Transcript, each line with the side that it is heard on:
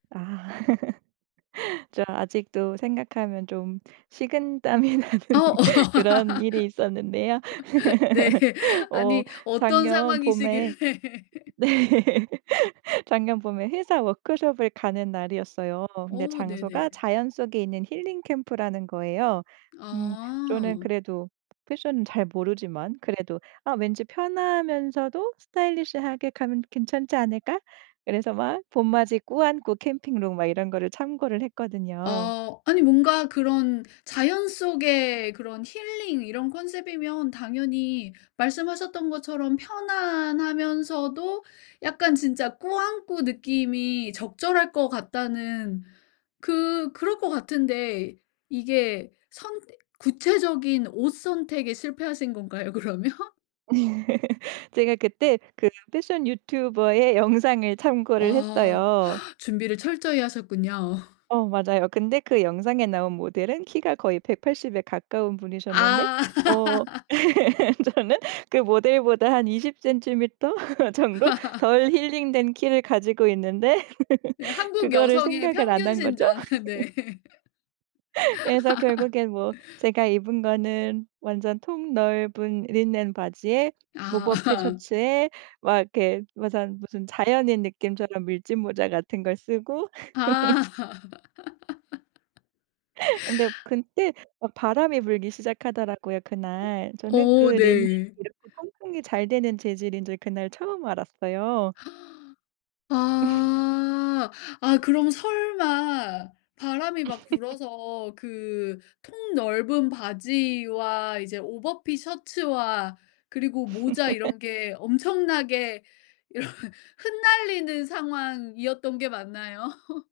right: 아. 제가 아직도 생각하면 좀 식은땀이 나는
left: 어
right: 그런 일이 있었는데요.
left: 네.
right: 어
left: 아니 어떤
right: 작년 봄에
left: 상황이시길래.
right: 네. 작년 봄에 회사 워크숍을 가는 날이었어요. 그런데
left: 어 네네.
right: 장소가 자연 속에 있는 힐링캠프라는 거예요. 음 저는
left: 아.
right: 그래도 패션은 잘 모르지만 그래도 아 왠지 편하면서도 스타일리시하게 가면 괜찮지 않을까 그래서 막 봄맞이 꾸안꾸 캠핑룩 막 이런 거를 참고를 했거든요.
left: 아 아니 뭔가 그런 자연 속에 그런 힐링 이런 컨셉이면 당연히 말씀하셨던 것처럼 편안하면서도 약간 진짜 꾸안꾸 느낌이 적절할 것 같다는 그 그럴 것 같은데 이게 선 구체적인 옷 선택에 실패하신 건가요, 그러면?
right: 제가 그때 그 패션 유튜버의 영상을 참고를
left: 와
right: 했어요.
left: 준비를 철저히 하셨군요.
right: 어 맞아요. 근데 그 영상에 나온 모델은 키가 거의 180에 가까운 분이셨는데
left: 아.
right: 어 저는 그 모델보다 한 20 cm 정도 덜 힐링된 키를 가지고 있는데
left: 네, 한국
right: 그거를
left: 여성의
right: 생각을 안
left: 평균
right: 한 거죠.
left: 신장. 네.
right: 그래서 결국엔 뭐 제가 입은 거는 완전 통 넓은 린넨 바지에
left: 아
right: 오버핏
left: 아.
right: 셔츠에 막 이렇게 무슨 무슨 자연인 느낌처럼 밀짚모자 같은 걸 쓰고
left: 아.
right: 근데 그때 막 바람이 불기 시작하더라고요 그날.
left: 어
right: 저는 그
left: 어
right: 린넨이
left: 네.
right: 이렇게 통풍이 잘 되는 재질인지 그날 처음 알았어요.
left: 아. 아 그럼 설마 바람이 막 불어서 그 통 넓은 바지와 이제 오버핏 셔츠와 그리고 모자 이런 게 엄청나게 이런 흩날리는 상황이었던 게 맞나요?